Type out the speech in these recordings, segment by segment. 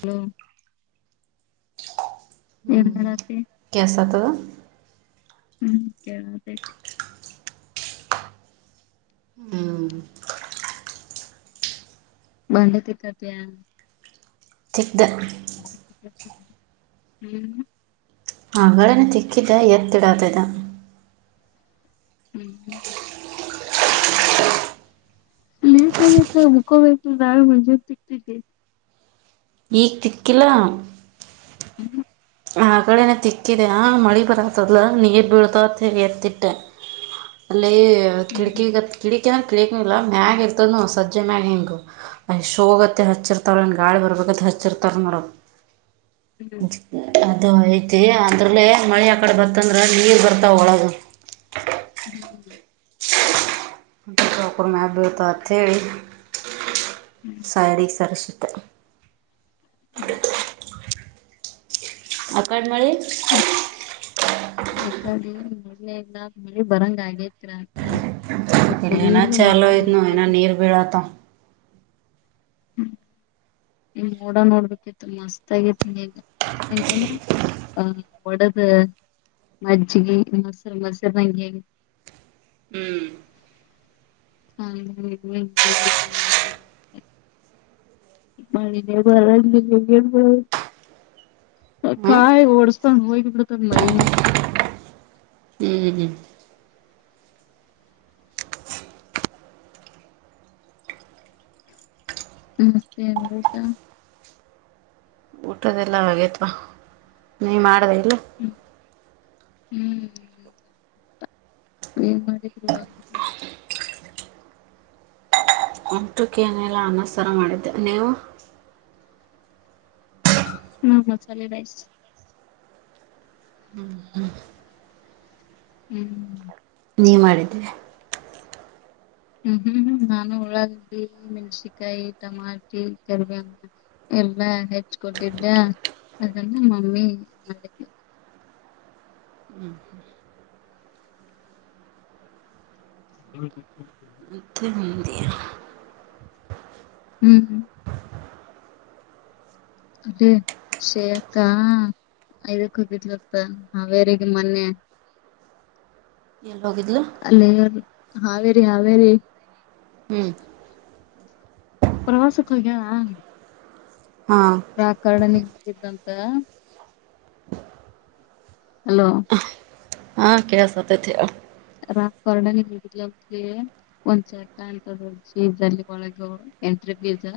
Hello ಏನ್ ಹ್ಮ ಮಾಡತಿ ಕೇಳ್ಸತದ ಹ್ಮ್ ಕೇಳದೇತೆ ಹ್ಮ್ ಬಂದುತಿತತ [unintelligible] [unintelligible] ಹ್ಮ್ ಆಗಡನೆ [unintelligible] ತಿಕ್ಕಿದ್ದ ಎತ್ತಿಡತದೆ ಹ್ಮ್ ಹ್ಮ್ [unintelligible] ಲೇಟ್್ರ [unintelligible] ಮುಖ [unintelligible] ನಾಳು ಮುಜೆತಿ [unintelligible] ಈಗ್ ತಿಕ್ಕಿಲ್ಲ ಹ್ಮ್ ಆ ಕಡೆನ ತಿಕ್ಕಿದೆ ಆ ಮಳೆ ಬರತ್ತದಲ ನೀರು ಬೀಳ್ತ ವಂತೆಳ್ಳಿ ಎತ್ತಟ್ಟೆ [inaudible] ಏ [unintelligible] ಹ್ಮ್ ಕಿಟಕಿ ಕಿಡಕಿ [unintelligible] ಲಿ ಇಲ್ಲ ಮ್ಯಾಗ್ ಇರ್ತದ ಸಜ ಮ್ಯಾಗ್ ಹೆಂಗ ಅ್ ಹೋಗತ್ತ ಹಚ್ಚಿರ್ತಾವ್ರ ಗಾಳಿ ಬರ್ಬೇಕ [unintelligible] ಚಿರ್ತ ಮಾಡ [unintelligible] ಹ್ಮ್ ಅದು ಐತಿ ಅದ್ರಲ್ಲೇ ಮಳೆ ಆ ಕಡೆ ಬತ್ತಂದ್ರೆ ನೀರು ಬರ್ತಾವ ಒಳಗ ಹ್ಮ್ [unintelligible] ಮ್ಯಾಲ್ ಬೋತ್ತವೊ ಅಂತೇಳ್ಳಿ ಹ್ಮ್ ಸಡಿ ಸರಸ ಹ್ಮ್ ಹ್ಮ್ ಅಕಡ್ [unintelligible] [unintelligible] ಯಏಕಾದ್ರೆ ಮೆ [unintelligible] ಎಲ್ಲ ಮಳಿ ಬರಂಗ ಆಗೇ ಇಲ್ಲೇನ [unintelligible] ಚಾಲೋ ಮಾಡ ಐತ್ ನೋಡ್ ಬಿ ಇನ್ನ [unintelligible] ನೀರ್ ಬೀಳತಾವ್ ಹ್ಮ್ಮ ನೋಡ ನೋಡ್ಬೇಕತ್ತು ಮಸ್ತ್ ಆಗೇತಿ ಈಗ. ಹೆಂಗಂದ್ರೆ ಹ ಒಡದು ಮಜ್ಜಿಗೆ ಮಸರು ಮಸರದಂಗಗೆ ಹ್ಮ್ ಹ್ಮ ಹ್ಮ ಹ್ಮ್ಮ [unintelligible] [unintelligible] ಮಣ [unintelligible] ಬರ [unintelligible] ಹ್ಮ್ ಕಾಯ ಓಳತಾನ [unintelligible] ಹಯ ಬಳ ತ [unintelligible] ಮಾಡಿ ನ [unintelligible] ಹ್ಮ್ [unintelligible] ಊಟದೆಲ್ಲ ಆಗೇತ್ವಾ ನೀ ಮಾಡದ ಇಲ್ಲ ಹ್ಮ್ ಹ್ಮ್ ಏನ್ ಮಾಡ ಊಟಕ್ಕೆನೆಲ್ಲ ಅನ್ನ ಸಾರ ಮಾಡಿದ್ದೆ ನೀವು ಹ್ಮ ಚಲ ಬಾಯ ಹ್ಮ್ ನೀವು ಮಾಡಿದ್ದೀನಿ ಹ್ಮ್ ಹ್ಮ್ ಹ್ಮ್ ನಾನು ಉಳ್ಳಾಗಡ್ಡಿ ಮೆಣಸಿಕಾಯಿ ಟಮಾಟಿ ಕರಿಬೇ ಎಲ್ಲಾ ಹೆಚ್ ಕೊಟ್ಟಿದ್ದ ಅದನ್ನ ಮಮ್ಮಿ ಮಾಡಿದ್ಳು ಹ್ಮ ಹ ಮತ್ತೆ ಹ ಮಂದಿ ಹ್ಮ್ ಹ್ಮ್ ಅದೇ ಶೇಕ್ಕ ಐದಕ್ ಹೋಗಿದಲತ್ತ ಹಾವೇರಿಗೆ ಮೊನ್ನೆ ಎಲ್ಲಿ ಹೋಗಿದ್ಲು ಅಲ್ಲೇ ಅದು ಹಾವೇರಿ ಹಾವೇರಿ ಹ್ಮ್ ಪ್ರವಾಸಕ್ಕೆ ಹೋಗ್ಯಾಳ ಹಾ ಪ್ರಾಕರಣ್ಗೆ ಬಿದ್ದಿದ್ಳಂತ ಹಲೋ ಹಾ ಕೇಳಸ್ತಾತೈತಿ ರಾಕ್ ವಾರ್ಡನ್ ಹೋಗಿದಂಳತೆ ಒಂದ್ ಚಟ ಅಂತಿ ಇದಲ್ಲಿ ಒಳಗ ಎಂಟ್ರಿ ಲಗೇಜಾ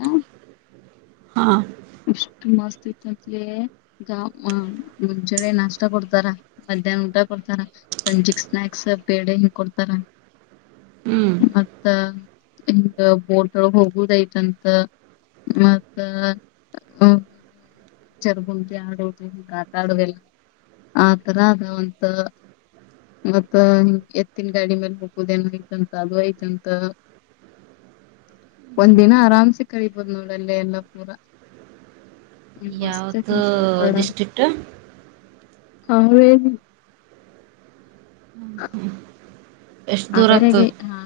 ಹಾ ಎಷ್ಟು ಮಸ್ತ್ ಇತ್ತ್ ಅಂತ್ ಲೇ ಗ ಮ ಮುಂಜಾನೆ ನಾಷ್ಟ ಕೊಡ್ತಾರ ಮಂದ್ ದ್ಯಾನ್ ಊಟ ಕೊಡ್ತಾರ ಸಂಜೆಕ್ ಸ್ನಾಕ್ಸ್ ಬೇಡ ಏನೋ ಕೊಡ್ತಾರ ಹ್ಮ್ ಮತ್ತ ಇಂಗ ಬೋಟೊ ಹೋಗುದೈತಂತ ಮತ್ತ ಆಮೇಲೆ ಚರ್ಬು ಬ್ಯಾಡೊ ಭೂಮಿ ಆಟ ಗಾತ ಆಡವೆಲ ಆತರ ಗವಂತೊ ಇವತ್ತೋ ಇನ್ ಎತ್ತಿನ ಗಾಡಿ ಮೇಲೆ ಹುಕುದ್ ಏನೋ ಐತ್ತಂತ ಅದು ಐತ್ತಂತ ಒಂದ್ ದಿನ ಆರಾಮ್ಸೆ ಕಳೀಬೋದ್ ನೋಡಿ ಅಲ್ಲಿ ಎಲ್ಲ ಪೂರ ಹ ಮಸ್ತ್ ಯಾವ್ದು ಐತ್ತಂತ್ ರ ಆಕಡೆ ಡಿಸ್ಟ್ರಿಕ್ಟ್ ಹ ಏನೂ ಹ ಎಷ್ಟ್ ದೂರ ಆಗ್ತದ ಅವರಗೆ ಹಾ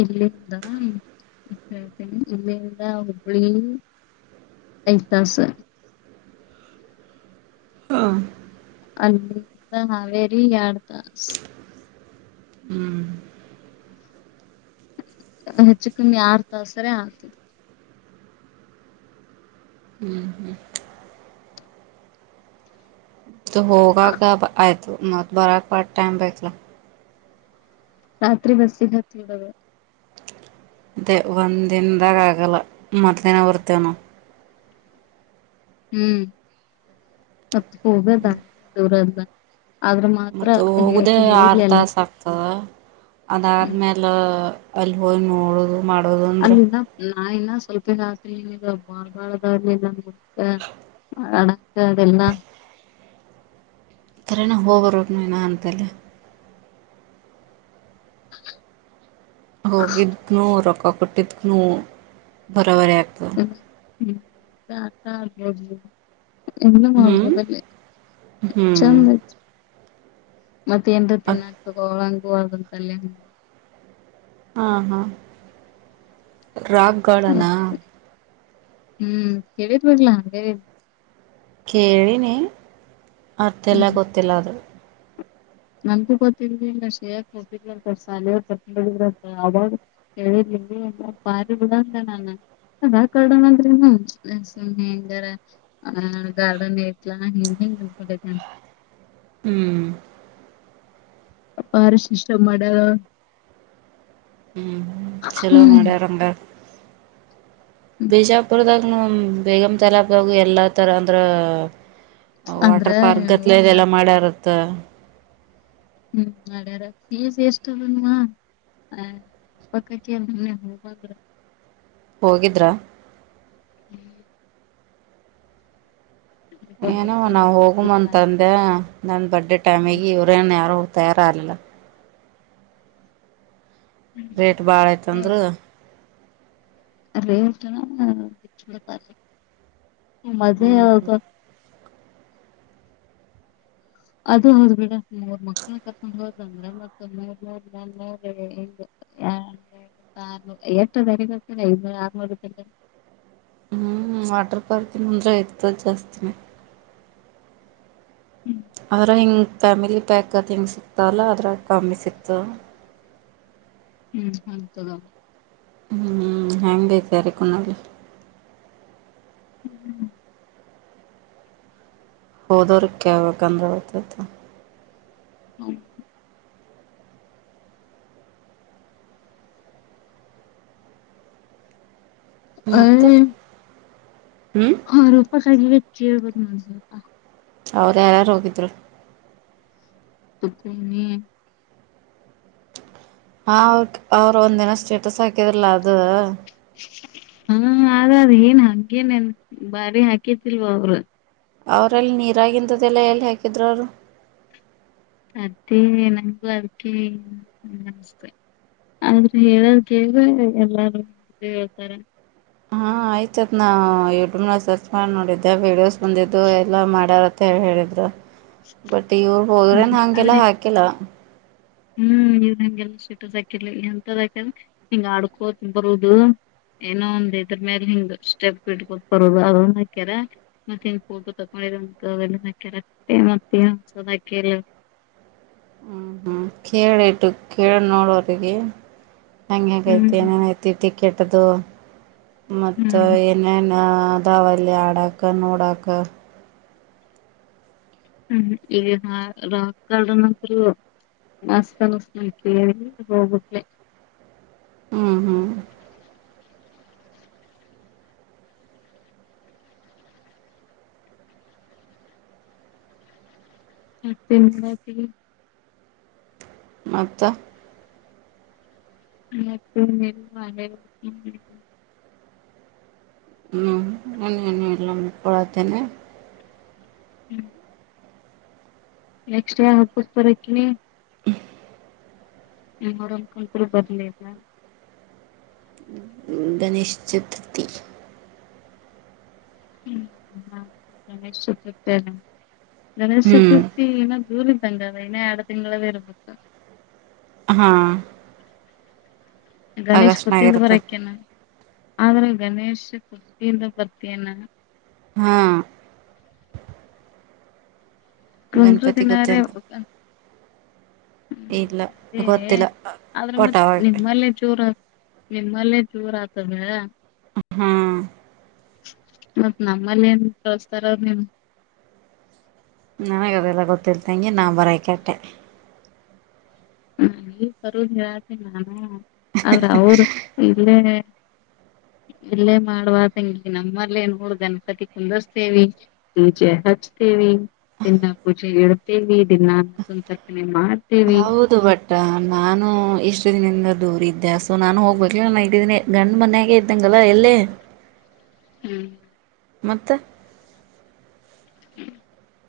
ಇಲ್ಲಿಂದ ಹೇಳ್ತೇನಿ ಇಲ್ಲಿಂದ ಹುಬ್ಬಳ್ಳಿ ಎಂಟ್ ತಾಸು ಹಾ ಅಲ್ಲಿಂದ ಹಾವೇರಿ ಎರಡ್ ತಾಸ್ ಹ್ಮ್ ಹೆಚ್ಚು ಕಮ್ಮಿ ಆರ್ ತಸರೆ ಆತ್ತದಿ ಹೋಗಾಕ ಆಯ್ತು ಮತ್ ಬರಕ ಟೈಮ್ ಬೇಕಲ್ಲ ರಾತ್ರಿ ಬಸ್ಸಿಗೆ ಹತ್ತ್ ಬುಡದೊ ಅದೇ ಒಂದ್ ದಿನ್ದಾಗ ಆಗಲ್ಲ ಮರ್ ದಿನ ಬರ್ತೀವ್ ನಾವು ಹ್ಮ್ ಮತ್ತ್ ಹೋಗೋ ದಾರಿಲ್ಲೇ ದೂರಲ್ಲ ಆದ್ರ ಮಾತ್ರ ಮತ್ತ ಹೋಗುದೇ ಆಕೆ ಹೇಳುವುದ್ ಆರು ಎಲ್ಲ ತಾಸ ಆಗ್ತದ ಅದಾದ್ಮೇಲೆ ಅಲ್ಲಿ ಹೋಗಿ ನೋಡುದು ಮಾಡೋದು ಅಂದ್ರೆ ನಾ ಇನ್ನ ಸ್ವಲ್ಪಿನ ದಿನ ತಿಂಗಳ್ ಬಾಳ್ ಬಾಳ ಬರಲಿಲ್ಲ ನೋಡಕ ಕಣಕ್ಕ ಅದೆಲ್ಲಾ ಥರನೆ ಹೋಗೋ ರೂಟ್ ಅಂತಲ್ಲ ಹೋಗಿದ್ನು ರೊಕ್ಕ ಕೊಟ್ಟಿಕ್ದ್ನು ಬರೋಬರಿ ಆಗ್ತದ ಹು ಹುಂ ತ ತಾ [unintelligible] ಎಲ್ಲಾ ಹ್ಮ್ ಮಾಡೋಡ್ಬೋದಲ್ಲೇ ಹ್ಮ್ ಚಂದ್ ಆಯ್ತು ಮತ್ತೆ ಏನ್ ತಿನ್ನಕ್ ಹಾ ತಗೊ ಹಂಗೂ ಹಗೊತ್ತಾಳೆಂದ್ ಹಾ ಹಾ ರಾಕ್ ಗಾರ್ಡನ್ ಅ ಹುಂ ಕೇಳಿದ್ ಬರ್ಲಾ ಹಾಗೆ ಕೇಳಿನಿ ಅರ್ಥಲ್ಲೆ ಗೊತ್ತಿಲ್ಲ ಅದು ನಂಗೂ ಗೊತ್ತಿದಿಲ್ಲ ಶೇಯ ಹೋಗಿದ್ದಲ್ಲ ಥರಾ ಸಲೆ ಸಾಲಿದ ಅವಾಗ ಹೇಳಿದ್ ಎ ಪರಿಬಿಡದ ನನ್ನ ಆಧಾರ್ ಕಾರ್ಡ ಅಗ ಆದರೇನು ಹಂಗಾರ ಗಾರ್ಡನ್ ಯತ್ನ ನಿನ್ನ [unintelligible] ಹ್ಮ್ ಅಪಾರಶ ಇಷ್ಟ ಮಾಡ ಹ್ಮ್ ಚಲೋ ಮಾಡ್ಯಾರಂಗ ಬಿಜಾಪುರದಾಗನು ಬೇಗಮ ತಲಾಬ್ದಾಗ ಎಲ್ಲಾ ತರ ಅಂದ್ರ ಅಂದ್ರ ವಾಟರ್ ಪಾರ್ಕ್ ಏನ್ ಗತ್ಲ ಗೊತ್ತಾ ಇದೆಲ್ಲಾ ಮಾಡ್ಯಾರತ್ತ ಹ್ಮ್ ಅ್ಯಾರ ಫೀಸ್ ಎಷ್ಟನುವಾ [unintelligible] ಹೋಗಿದ್ರಾ ಹ್ಮ್ ಏನವ ನಾವ ಹೋಗ್ ಅಂತಂದೆ ನನ್ ಬರ್ಡಡೆ ಟೈಮಗ ಇವ್ರೇನ್ ಯಾರು ತಯಾರಾರಲ್ಲ ರೇಟ್ ಭಾಳ ಐ್ತಂದ್ರ ಅ ಉಟನ ಬಿಟ್ಟಲ್ಲ ಪ ಮಜೆ ಹ್ಮ್ ಹದು ಅದ ಹೌದ್ ಬಿಡ ಮೂರ್ ಮಕ್ಳ ಕರ್ಕೊಂಡ್ ಹೋದಂದ್ರ ಮತ್ತ ೂ ಏತ್ತು ತರ ಇ ಆರನೂರು ತಿ [unintelligible] ಹ್ಮ್ ವಾಟರ್ ಪಾರ್ಕ ಅಂದ್ರೆ ಇರ್ತ್ದ್ ದ್ ಜಾಸ್ತಿನೇ ಆದ್ರ ಹಿಂಗ ಫ್ಯಾಮಿಲಿ ಪ್ಯಾಕ್ ಅದು ಹಿಂಗೆ ಸಿಕ್ತಲ್ಲ ಅದ್ರ ಕಮ್ಮಿ ಸಿಕ್ತದ ಹ್ಮ್ ಹೌತದ ಹ್ಮ್ ಹೆಂಗ ಐತ್ ಯಾರಿಗ್ ಖುನಾ ಅಲ್ಲ [unintelligible] ಹೋದವ್ರ ಕಾವಬೇಕಂದ್ರತತ ಹ್ಮ ಮತ್ತ ಹೆಯ್ ಹ್ಮ್ ಹ ರೋಪಕ್ಕಾಗಿ ಕೇಳ್ಬೋದು ನೋ ಸ್ವಲ್ಪ ಅವ್ರು ಯಾರಾರು ಹೋಗಿದ್ರು ನ ಹ ಅವ್ರ ಅವ್ರ ಒಂದಿನ ಸ್ಟೇಟಸ್ ಹಾಕಿದ್ರಲ ಅದು ಹಾ ಅದ್ ಏನ್ ಹಾಗೇನನ್ ಬಾರಿ ಹಾಕಿತಿಲ್ವ ಅವರು ಅವ್ರಲ್ಲಿ ನೀರಾಗಿಂದ ದೆಲ್ಲ ಎಲ್ಲಿ ಹಾಕಿದರು ಅವರು ಮತ್ತೆ ನಂಗ ಅದಕ್ಕೆಸ್ ಆದ್ರೆ ಹೇಳದ ಕೇಳಿದ್ರೆ ಎಲ್ಲಾರು ಹೇಳ್ತಾರೆ ಹಾ ಆಯ್ತತ್ ನಾ್ ಯೂಟ್ಯೂಬ್ ನ ಸರ್ಚ್ ಮಾಡಿ ನೋಡಿದ್ದೆ ವೀಡಿಯೋಸ್ ಬಂದಿದ್ದು ಎಲ್ಲಾ ಮಾಡಾರಂತ ಹೇಳಿ ಹೇಳಿದ್ರ ಬಟ್ ಇವರು ಹದ್ರೆನ್ ಹ್ಮ್ ಹಂಗೆಲ್ಲ ಆದ್ರೆ ಹಾಕಿಲ್ಲ ಹ್ಮ್ ಇವ್ ಹಂಗೆಲ್ಲ ಸ್ಟೇಟರ್ಸ್ ಹಾಕಿರ್ಲಿ ಎಂತದಾಕಿದ್ರ ಹಿಂಗ ಆಡ್ಕೋತ ಬರುದು ಏನೋ ಒಂದ್ ಇದ್ರ ಮೇಲ್ ಹಿಂಗ್ ಸ್ಟೆಪ್ ಇಟ್ಕೊತ್ ಬರೋದ್ ಅದು ಒಂದು ಹಾಕ್ಯರ ಮತ್ ಹಿಂಗ ಫೋಟೋ ತೊಕೊಂದ್.... ಇರ ಮತ್ತಸ ಅದಲ್ಲ [unintelligible] ಹ್ಮ್ ಹ್ಮ್ ಕೇಳಿ ಇಟ್ಟು ಕೇಳ್ ನೋಡೋರಿಗೆ. ಹ್ಮ್ ಹಂಗಂಗೈತಿ ಏನೇನ್ ಐತಿ ಟಿಕೆಟ್ದು ಮತ್ ಹ್ಮ್ ಏನೇನ್ ಆ ದಾವಲ್ಲಿ ಆಡಾಕ ನೋಡಾಕ ಹ್ಮ್ ಈ ರಾಕ್ ಗಾರ್ಡನ್ ಅಂತರು ಮಸ್ತ್ ಅನ್ಸುತ್ತೆ ಹೋಗುತ್ತ ಹ್ಮ್ ಹ್ಮ್ ಮತ್ತ ಮಾಡತಿರಿ ಮತ್ತ ಮತ್ತ ಯೆನ್ ಎಲ್ಲ ಪ್ಪಾ ಆದೆ ಮಾಡ [inaudible] ಹ್ಮ್ ನನ್ನ್ಣ ಎಲ್ಲ ಕೊಳತೇನೆ ಹ್ಮ್ ನೆಕ್ಸ್ಟ್ ಹಬ್ಬಕ್ ಬರಕ್ಿನಿ ಏನ್ ಮಾಡೋಣ್ [unintelligible] ಬರ್ಲೆಇಲ್ಲ ಗಣೇಶ್ ಚತುರ್ಥಿ [unintelligible] ಗಣೇಶ್ ಹ್ಮ್ ಚತುರ್ಥಿ ಇನ್ನ ಜೂನಿಂಗ್ ಬಂದಾವ ಇನ್ನ ಎರೆಡ್ ತಿಂಗಳ್ ಇರ್ಬೇಕ ಹಾ ಗಣೇಶ್ ಆಗಸ್ಟ್ನಾಗ [unintelligible] ಇರುತ್ತ ಬರಕ್ಕ್ ಏನ್ ಆದ್ರೆ ಗಣೇಶ್ ಕೃತಿಯಿಂದ ಬರ್ತೇನ ಹಾ [unintelligible] ಗಣಪತಿ ದಿನಾರೆ ಗೊತ್ತೇನ ಇಲ್ಲ ಹ್ಮ್ ಅದೇ ಗೊತ್ತಿಲ್ಲ ಆದ್ರ ಒಟ ಮತ್ತ್ ಅವಾಗ ನಿಮ್ಮಲ್ಲೇ ಜೋರ್ ನಿಮ್ಮಲ್ಲಿ ಚೂರ್ ಆತಾ ಮಳೆ ಹಾ ಮತ್ತ್ ನಮ್ಮಲ್ಲಿ ಏನ್ ಕಳಸ್ತಾರ ನೀಮ ನನಗ ಅದೆಲ್ಲ ಗೊತ್ತಿಲ್ ತಂಗಿ ನಾ ಬರಾಕಿ ಅಟ್ಟೆ [unintelligible] ಬರುದು ಹೇಳತಿ ನಾನು ಆದ್ರೆ ಅವ್ರ್ ಇಲ್ಲೇ [inaudible] ಇಲ್ಲೇ ಮಾಡುವದಂಗಿ ನಮ್ಮಲ್ಲ ಏನ್ ಹ ಗಣಪತಿ ಕುಂದರ್ಸ್ತೇವಿ ಪುಜೆ ಹಚ್ ದಿನ ಪೂಜೆ ಇಡ್ತೇವಿ ದಿನಾಸಂತರ್ಪನೆೆ ಮಾಡ ಹೌದು ಹೊಟ್ ನಾನು ಇಷ್ಟು ದಿನದಿಂದ ದೂರ ಇದ್ದೆ ಸೊ ನಾನು ಹೋಗ್ಬೇಕ ನಐಿನ ಗಂಡ್ ಮನ್ಯಾಗೆ ಇದ್ದಂಗ ಅಲ್ಲ ಎಲ್ಲೇ ಹ್ಮ್ ಮತ್ತ [inaudible]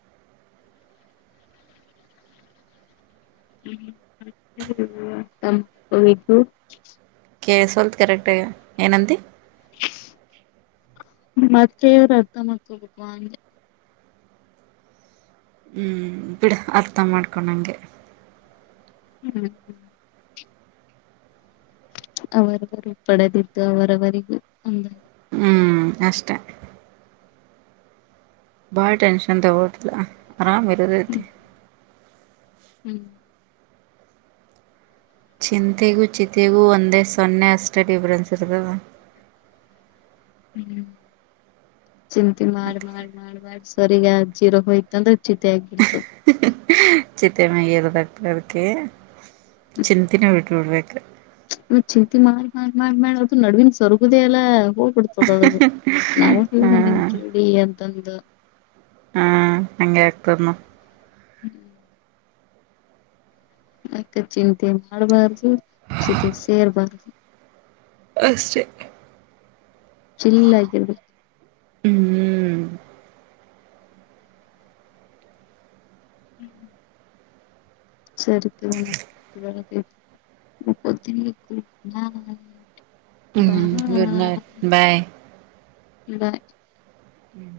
[unintelligible] ಕೆಸ್ವಲ್ತ್ ಕರೆಕ್ಟ [unintelligible] ಏನಂತಿ ಮತ್ತೆವ್ರ್ ಅರ್ಥ ಮಾಡ್ಕಬೇಕು ಅಂತ ಹ್ಮ್ ಬಿಡ ಅರ್ಥ ಮಾಡ್ಕೊಂಡಂಗೆ [unintelligible] ಅವರವರು ಪಡೆದಿದ್ದು ಅವರವರಿಗ ಹ್ಮ್ ಅಷ್ಟೇ ಬಾಳ ಟೆನ್ಷನ್ ತಗೋದಲ್ಲ ಆರಾಮ್ ಇರೊದತಿ ಹ್ಮ್ ಹ್ಮ್ ಚಿಂತೆಗೂ ಚಿಂತೆಗೂ ಒಂದೇ ಸೊನ್ನೆ ಅಷ್ಟೇ ಡಿಫ್ರನ್ಸ್ ಇರ್ತದ ಹ್ಮ ಚಿಂತೆ ಮಾಡಾ ಮಾಡಾ ಮಾಡ ಮಾಡಾಸ್ ಸರಿ [unintelligible] ಜೀರಾ ಹೋಯತ ಅಂದ್ರ ಚಿತಿ ಆಗ್ಬಿಡ್ತು ಚಿತೆ [unintelligible] ಅದಕ್ಕಿ ಚಿಂತಿನೆ ಬಿಟ್ ಬಿಡ್ಬೇಕ್ ಚಿಂತೆ ಮಾಡ್ ಮಾಡ್ ಮಾಡ್ ಮಾಡ್ ಅದು ನಡ್ವಿನ್ ಸೊರ್ಗುದೆ ಇಲ್ಲ ಹೋಗ್ಬಿಡ್ತದ ಅದ ನಾವವು ಎಲ್ಲ ಮನಿಮ ಜೋಡಿ ಅಂತಂದು ಹಾ ಹಂಗೆ [unintelligible] ನೋಡ್ ಹ್ಮ ಅಕ್ಕ ಚಿಂತೆ ಮಾಡ್ಬಾರ್ದು ಚಿತೆ ಸೇರ್ಬಾರ್ದು ಅಷ್ಟೇ ಚಿಲ್ಲಾಗಿರ್ಬೇಕು ಹ್ಞೂ ಹ್ಮ್ ಸರಿ [unintelligible] ಮಾಕೋತೀನಿ [unintelligible] ಬಾ ಹ್ಞೂ ಗುಡ್ ನೈಟ್ ಬಾಯ್ ಬ ಹ್ಮ್